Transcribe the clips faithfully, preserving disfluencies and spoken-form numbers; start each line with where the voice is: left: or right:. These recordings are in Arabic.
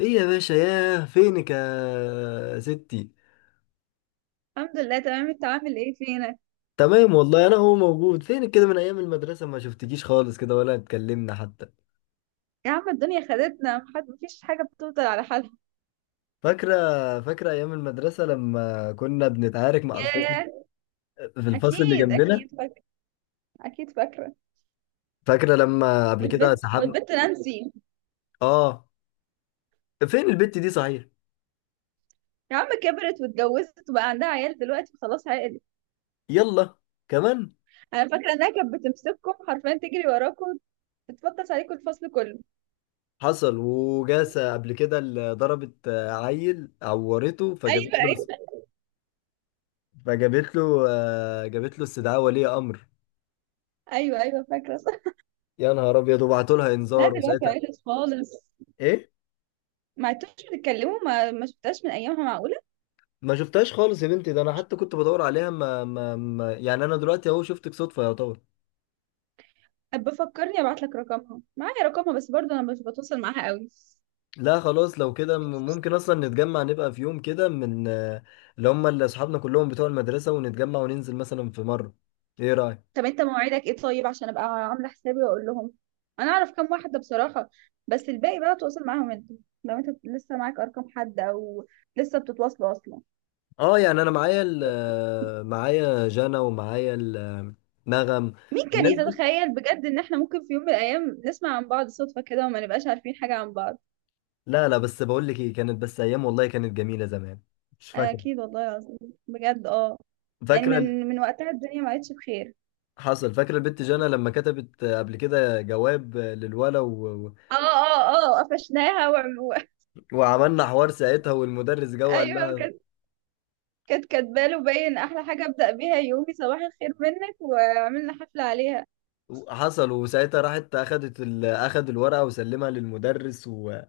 left: ايه يا باشا، ياه فينك يا ستي؟
right: الحمد لله، تمام. انت عامل ايه؟ فينك؟
left: تمام والله، انا هو موجود. فينك كده من ايام المدرسة، ما شفتكيش خالص كده ولا اتكلمنا حتى.
right: يا عم، الدنيا خدتنا، محد، مفيش حاجه بتفضل على حالها.
left: فاكرة؟ فاكرة ايام المدرسة لما كنا بنتعارك مع الفصل
right: ياه.
left: في الفصل اللي
right: اكيد
left: جنبنا؟
right: اكيد فاكره. اكيد فاكره.
left: فاكرة لما قبل كده
right: والبت
left: سحبنا؟
right: والبت نانسي.
left: اه. فين البت دي صحيح؟
right: يا عم، كبرت واتجوزت وبقى عندها عيال دلوقتي، خلاص عقلت.
left: يلا كمان.
right: انا فاكره انها كانت بتمسككم حرفيا تجري وراكم، تتفطس عليكم الفصل كله.
left: حصل وجاسة قبل كده، اللي ضربت آه، عيل عورته فجابت
right: ايوه،
left: له
right: ايوه،
left: فجابت له آه، جابت له استدعاء ولي امر.
right: ايوه، ايوه، فاكره صح.
left: يا نهار ابيض! وبعتوا لها
right: لا،
left: انذار
right: دلوقتي
left: وساعتها؟
right: عقلت خالص.
left: ايه؟
right: ما عدتوش بتتكلموا؟ ما ما شفتهاش من ايامها؟ معقوله؟
left: ما شفتهاش خالص يا بنتي، ده انا حتى كنت بدور عليها. ما, ما, ما يعني انا دلوقتي اهو شفتك صدفة يا طبعا.
right: بفكرني ابعت لك رقمها، معايا رقمها، بس برضه انا مش بتواصل معاها قوي.
left: لا خلاص، لو كده م- ممكن اصلا نتجمع، نبقى في يوم كده من آه، اللي هم اللي اصحابنا كلهم بتوع المدرسة، ونتجمع وننزل مثلا في مرة. ايه رأيك؟
right: طب انت مواعيدك ايه؟ طيب عشان ابقى عامله حسابي واقول لهم. انا اعرف كام واحده بصراحه، بس الباقي بقى تواصل معاهم انت، لو انت لسه معاك ارقام حد، او لسه بتتواصلوا اصلا.
left: اه يعني انا معايا ال- آه، معايا جانا ومعايا ال- آه، نغم.
right: مين كان
left: الناس دي،
right: يتخيل بجد ان احنا ممكن في يوم من الايام نسمع عن بعض صدفه كده، وما نبقاش عارفين حاجه عن بعض؟
left: لا لا، بس بقول لك ايه، كانت بس ايام والله، كانت جميلة زمان. مش فاكرة؟
right: اكيد والله العظيم. بجد، اه. يعني
left: فاكرة؟
right: من من وقتها الدنيا ما عادش بخير.
left: حصل، فاكر البت جانا لما كتبت قبل كده جواب للولا و... و-
right: اه، اه، اه، قفشناها وعم... و...
left: وعملنا حوار ساعتها والمدرس جه وقال
right: ايوه،
left: لها.
right: كانت كانت كاتباله، باين احلى حاجه ابدا بيها يومي صباح الخير منك، وعملنا حفله عليها.
left: حصل وساعتها راحت اخدت ال... اخد الورقه وسلمها للمدرس و...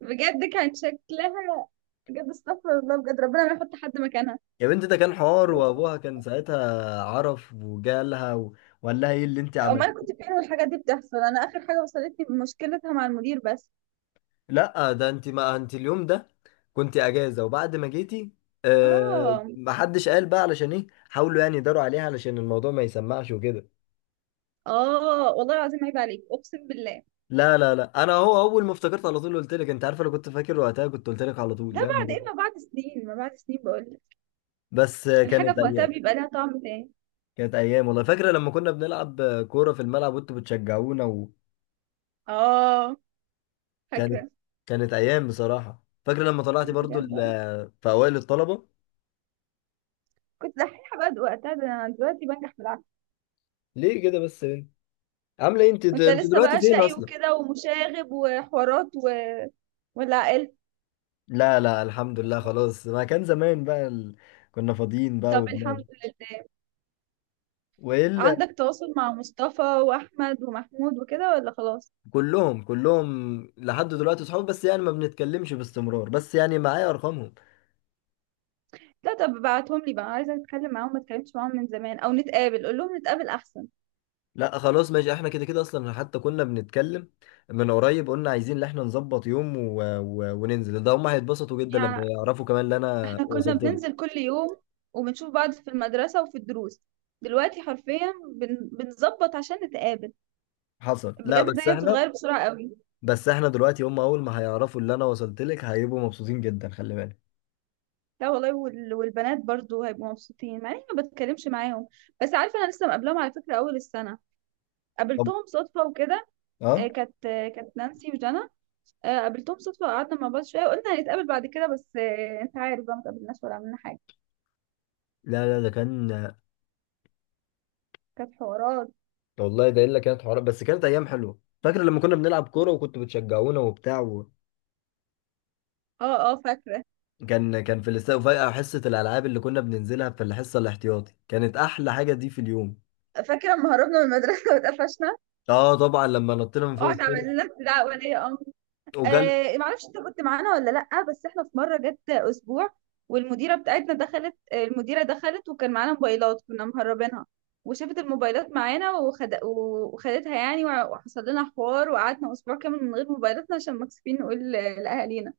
right: بجد كان شكلها، بجد استغفر الله، بجد ربنا ما يحط حد مكانها.
left: يا بنت، ده كان حوار، وابوها كان ساعتها عرف وجه لها و... وقال لها ايه اللي انت
right: امال
left: عملت.
right: انا كنت فين والحاجات دي بتحصل؟ انا اخر حاجه وصلتني مشكلتها مع المدير بس.
left: لا ده انت، ما انت اليوم ده كنت اجازه، وبعد ما جيتي أه...
right: اه،
left: ما حدش قال، بقى علشان ايه حاولوا يعني يداروا عليها علشان الموضوع ما يسمعش وكده.
right: اه، والله العظيم عيب عليك اقسم بالله.
left: لا لا لا، انا هو اول ما افتكرت على طول قلت لك، انت عارف انا كنت فاكر وقتها، كنت قلت لك على طول،
right: ده
left: يا نهار
right: بعد ايه؟
left: أبيض.
right: ما بعد سنين، ما بعد سنين بقول لك.
left: بس
right: الحاجه
left: كانت
right: في وقتها
left: ايام،
right: بيبقى لها طعم تاني.
left: كانت ايام والله. فاكره لما كنا بنلعب كوره في الملعب وانتوا بتشجعونا.
right: اه،
left: وكانت
right: فاكره.
left: كانت ايام بصراحه، فاكره لما طلعتي برضو ال-
right: بجد. آه.
left: في اوائل الطلبه.
right: كنت دحيحه بقى وقتها، ده انا دلوقتي بنجح بالعافيه.
left: ليه كده بس ليه؟ عامله ايه انت؟ د-
right: وانت
left: انت
right: لسه
left: دلوقتي
right: بقى
left: فين
right: شقي
left: اصلا؟
right: وكده ومشاغب وحوارات و... ولا اقل.
left: لا لا، الحمد لله خلاص، ما كان زمان بقى ال... كنا فاضيين بقى
right: طب الحمد
left: وبنعمل.
right: لله.
left: والا؟
right: عندك تواصل مع مصطفى واحمد ومحمود وكده ولا خلاص؟
left: كلهم كلهم لحد دلوقتي صحاب، بس يعني ما بنتكلمش باستمرار، بس يعني معايا ارقامهم.
right: لا، طب ابعتهم لي بقى، عايزه اتكلم معاهم، ما اتكلمتش معاهم من زمان. او نتقابل، قول لهم نتقابل احسن.
left: لا خلاص ماشي، احنا كده كده اصلا حتى كنا بنتكلم من قريب، قلنا عايزين ان احنا نظبط يوم و... و... وننزل. ده هم هيتبسطوا جدا لما
right: يعني
left: يعرفوا كمان اللي انا
right: احنا كنا
left: وصلت لك.
right: بننزل كل يوم وبنشوف بعض في المدرسه وفي الدروس، دلوقتي حرفيا بن... بنظبط عشان نتقابل.
left: حصل. لا
right: بجد
left: بس
right: الدنيا
left: احنا
right: بتتغير بسرعه قوي.
left: بس احنا دلوقتي هم اول ما هيعرفوا اللي انا وصلت لك هيبقوا مبسوطين جدا، خلي بالك.
right: لا والله، وال... والبنات برضو هيبقوا مبسوطين مع اني ما بتكلمش معاهم، بس عارفه انا لسه مقابلاهم على فكره اول السنه،
left: طب.
right: قابلتهم صدفه وكده. آه،
left: اه.
right: كانت آه، كانت نانسي وجنى. آه، قابلتهم صدفة، قعدنا مع بعض شوية وقلنا هنتقابل بعد كده. بس آه، انت عارف بقى، ما اتقابلناش ولا عملنا حاجة.
left: لا لا ده كان،
right: كانت حوارات.
left: والله ده الا كانت حوارات، بس كانت ايام حلوه، فاكر لما كنا بنلعب كوره وكنتوا بتشجعونا وبتاع و...
right: اه، اه، فاكرة.
left: كان كان في الاستاد، وفجأة حصة الألعاب اللي كنا بننزلها في الحصة الاحتياطي كانت أحلى حاجة دي في اليوم.
right: فاكرة لما هربنا من المدرسة واتقفشنا،
left: اه طبعا لما نطينا من فوق
right: وقعد
left: السور
right: عمل لنا استدعاء ولي امر.
left: وجال.
right: آه معرفش انت كنت معانا ولا لأ، بس احنا في مرة جت اسبوع والمديرة بتاعتنا دخلت. آه، المديرة دخلت وكان معانا موبايلات كنا مهربينها، وشافت الموبايلات معانا، وخد... وخدتها يعني، وحصل لنا حوار وقعدنا اسبوع كامل من غير موبايلاتنا عشان مكسوفين نقول لاهالينا.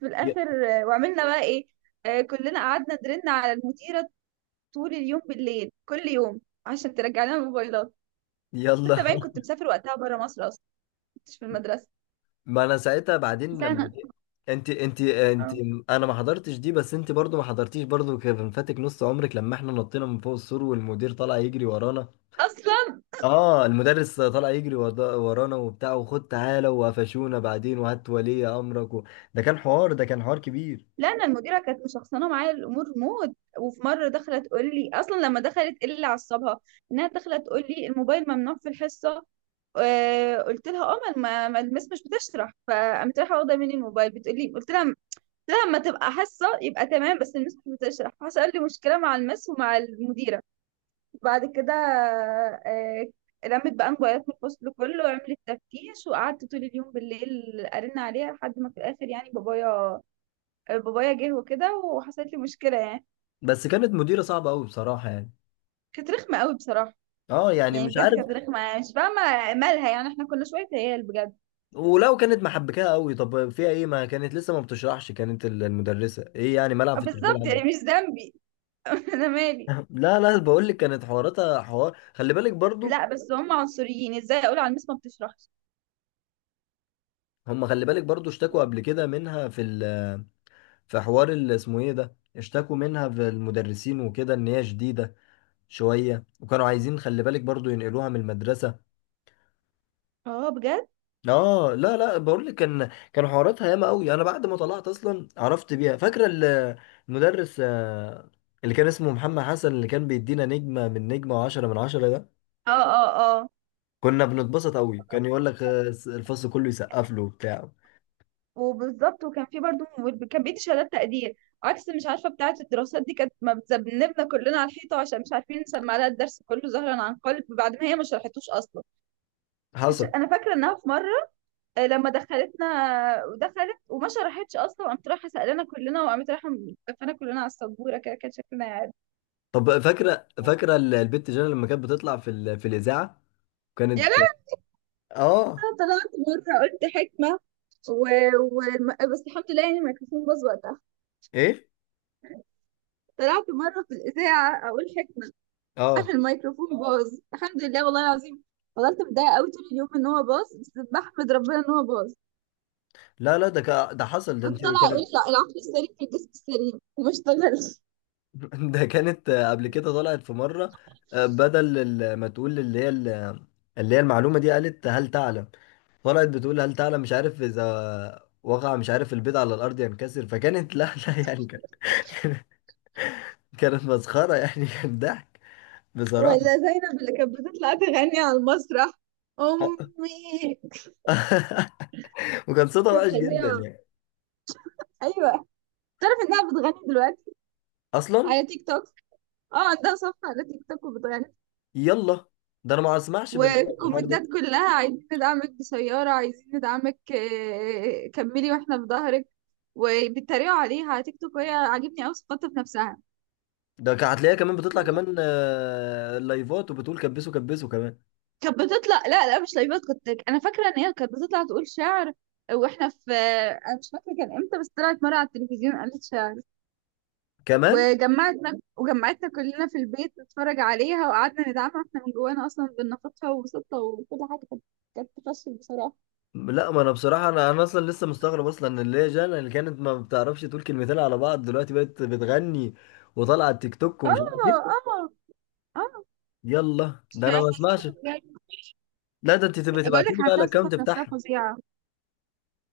right: في
left: ي-
right: الاخر آه، وعملنا بقى ايه؟ آه، كلنا قعدنا درنا على المديره طول اليوم بالليل كل يوم عشان ترجع لنا الموبايلات. بس
left: يلا.
right: انت باين كنت مسافر وقتها بره مصر اصلا، كنتش في المدرسه.
left: ما انا ساعتها بعدين
right: بس
left: لما
right: انا
left: جه. انت انت انت انا ما حضرتش دي، بس انت برضو ما حضرتيش برضو، كان فاتك نص عمرك لما احنا نطينا من فوق السور والمدير طلع يجري ورانا.
right: اصلا.
left: اه المدرس طلع يجري ورا- ورانا وبتاع، وخد تعالى، وقفشونا بعدين، وهات ولي امرك و... ده كان حوار ده كان حوار كبير.
right: لا، انا المديره كانت مشخصنه معايا الامور موت، وفي مره دخلت تقول لي، اصلا لما دخلت إيه اللي عصبها، انها دخلت تقول لي الموبايل ممنوع في الحصه. آه، قلت لها اه، ما ما- ما المس مش بتشرح، فقامت رايحه واخده مني الموبايل، بتقول لي، قلت لها لما تبقى حصة يبقى تمام، بس المس مش بتشرح. حصل لي مشكلة مع المس ومع المديرة بعد كده. آه، لمت بقى موبايلات من الفصل كله وعملت تفتيش وقعدت طول اليوم بالليل ارن عليها، لحد ما في الاخر يعني بابايا، آه، بابايا جه وكده وحصلت لي مشكلة يعني.
left: بس كانت مديرة صعبة قوي بصراحة يعني.
right: كانت رخمة قوي بصراحة
left: اه يعني
right: يعني،
left: مش
right: بجد
left: عارف.
right: كانت رخمة، يعني مش فاهمة مالها، يعني احنا كنا شوية عيال بجد.
left: ولو كانت محبكاه قوي، طب فيها ايه؟ ما كانت لسه ما بتشرحش، كانت ال- المدرسه ايه يعني؟ ملعب
right: آه،
left: في التليفون
right: بالظبط يعني
left: عندي.
right: مش ذنبي. انا مالي.
left: لا لا، بقول لك كانت حواراتها حوار، خلي بالك برضو.
right: لا بس هم عنصريين ازاي، اقول على المس ما بتشرحش.
left: هم خلي بالك برضو اشتكوا قبل كده منها في ال... في حوار اللي اسمه ايه ده، اشتكوا منها في المدرسين وكده، ان هي شديده شويه، وكانوا عايزين خلي بالك برضو ينقلوها من المدرسه.
right: اه بجد.
left: اه. لا لا، بقول لك كان كان حواراتها ياما قوي، انا بعد ما طلعت اصلا عرفت بيها. فاكره ال- المدرس آه، اللي كان اسمه محمد حسن، اللي كان بيدينا نجمه من نجمه وعشرة من عشرة ده،
right: اه، اه،
left: كنا بنتبسط قوي، كان يقول لك آه، الفصل كله يسقف له وبتاع.
right: وبالظبط. وكان في برضه ممول- كان بيدي شهادات تقدير، عكس مش عارفه بتاعه الدراسات دي، كانت ما بتذنبنا كلنا على الحيطه عشان مش عارفين نسمع لها الدرس كله ظهرا عن قلب بعد ما هي ما شرحتوش اصلا. كنتش
left: حصل.
right: انا فاكره انها في مره، آه، لما دخلتنا، ودخلت وما شرحتش اصلا، وقامت رايحه سالنا كلنا، وقامت رايحه مدفنا كلنا على السبوره، كده كان شكلنا يعني.
left: طب فاكره؟ فاكره ال- البت جانا لما كانت بتطلع في ال- في الاذاعه.
right: يا
left: كانت.
right: لا.
left: اه.
right: انا طلعت مره قلت حكمه و... و... بس الحمد لله يعني الميكروفون باظ وقتها.
left: ايه.
right: طلعت مره في الاذاعه اقول حكمه، انا
left: اه.
right: الميكروفون باظ الحمد لله والله العظيم. فضلت متضايقه قوي طول اليوم ان هو باظ، بس بحمد ربنا ان هو باظ.
left: لا لا ده كا- ده حصل، ده
right: كنت
left: انت
right: طالعه اقول،
left: كانت.
right: لا، العقل السليم في الجسم السليم، وما اشتغلش.
left: ده كانت آه، قبل كده طلعت في مرة، آه، بدل ال- ما تقول اللي هي ال- اللي هي المعلومة دي، قالت هل تعلم. طلعت بتقول هل تعلم مش عارف إذا وقع مش عارف البيض على الأرض ينكسر، فكانت لا لا يعني كان- كانت مسخرة يعني، كان ضحك
right: ولا
left: بصراحة.
right: زينب اللي كانت بتطلع تغني على المسرح، امي
left: وكان صوتها
right: كانت
left: وحش جدا
right: فظيعه.
left: يعني.
right: ايوه، تعرف انها بتغني دلوقتي
left: أصلا.
right: على تيك توك؟ اه، عندها صفحه على تيك توك وبتغني،
left: يلا. ده أنا ما أسمعش بال- بالحوار ده.
right: والكومنتات كلها عايزين ندعمك بسيارة، عايزين ندعمك، آه، كملي واحنا في ظهرك. وبيتريقوا عليها على تيك توك، وهي عاجبني قوي ثقتها في نفسها.
left: ده كان- هتلاقيها كمان بتطلع كمان آه، لايفات، وبتقول كبسوا كبسوا كمان
right: كانت بتطلع، لا لا مش لايفات. كنت انا فاكره ان هي كانت بتطلع تقول شعر واحنا في. انا مش فاكره كان امتى، بس طلعت مره على التلفزيون قالت شعر،
left: كمان.
right: وجمعتنا وجمعتنا كلنا في البيت نتفرج عليها، وقعدنا ندعمها واحنا من جوانا اصلا بنناقشها وبسطها، وكل حاجه كانت، كانت تفشل بصراحه.
left: لا ما انا بصراحه، انا انا اصلا لسه مستغرب اصلا، ان اللي هي جانا، اللي كانت ما بتعرفش تقول كلمتين على بعض، دلوقتي بقت بتغني وطالعه على التيك توك
right: اه،
left: ومش عارف ايه.
right: اه، اه،
left: يلا ده انا ما اسمعش. لا ده انت تبقي
right: بقول
left: تبعتي
right: لك
left: لي بقى
right: عندها ثقة
left: الاكونت
right: في نفسها
left: بتاعها.
right: فظيعة.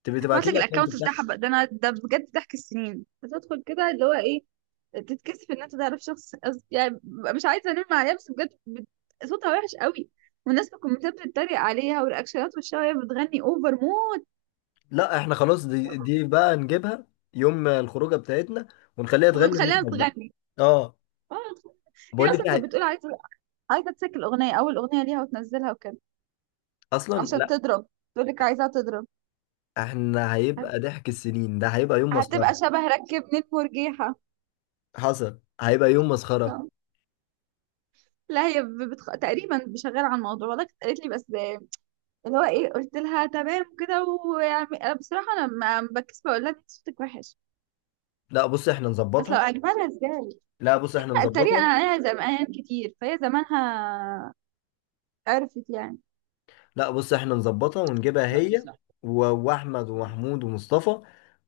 left: تبقي
right: هبعت
left: تبعتي لي
right: لك
left: الاكونت
right: الاكونت
left: بتاعها.
right: بتاعها بقى، ده انا ده بجد ضحك السنين بتدخل كده اللي هو ايه، تتكسف ان انت تعرف شخص أص- يعني ببقى مش عايزة انام عليها، بس بجد بت- صوتها وحش قوي. والناس في الكومنتات بتتريق عليها، والرياكشنات وشها وهي بتغني اوفر مود.
left: لا احنا خلاص، دي, دي بقى نجيبها يوم الخروجه بتاعتنا، ونخليها تغني
right: ومنخليها
left: ونضحك بقى.
right: تغني.
left: اه.
right: آه، هي
left: بقول لك
right: اصلا
left: إيه،
right: كانت
left: هي-
right: بتقول عايزة عايزة تسجل اغنية، اول اغنية ليها وتنزلها وكده
left: اصلا
right: عشان
left: لا.
right: تضرب، تقول لك عايزاها تضرب.
left: احنا هيبقى ضحك السنين، ده هيبقى يوم
right: هتبقى
left: مسخره.
right: شبه ركبني في مرجيحة.
left: حصل هيبقى يوم مسخره.
right: آه. لا، هي ب- بتخ... تقريبا شغاله على الموضوع والله، كانت قالت لي بس اللي هو ايه، قلت لها تمام كده، ويعني أنا بصراحه انا ما ما بكسف اقول لها أنت صوتك وحش،
left: لا بص احنا
right: اصل لو
left: نظبطها
right: عجبانها ازاي.
left: لا بص احنا
right: لا، الطريقه انا
left: نظبطها
right: عليها زمان كتير، فهي زمانها عرفت يعني.
left: لا بص احنا نظبطها ونجيبها هي و- واحمد ومحمود ومصطفى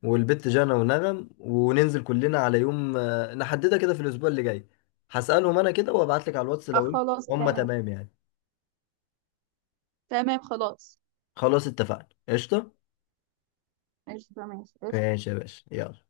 left: والبت جانا ونغم، وننزل كلنا على يوم آه، نحددها كده في الاسبوع اللي جاي. هسألهم انا كده وابعت لك على الواتس
right: اه،
left: لو ايه.
right: خلاص
left: هم
right: تمام.
left: تمام يعني.
right: تمام خلاص.
left: خلاص اتفقنا، قشطة.
right: ماشي تمام.
left: ماشي يا باشا، يلا.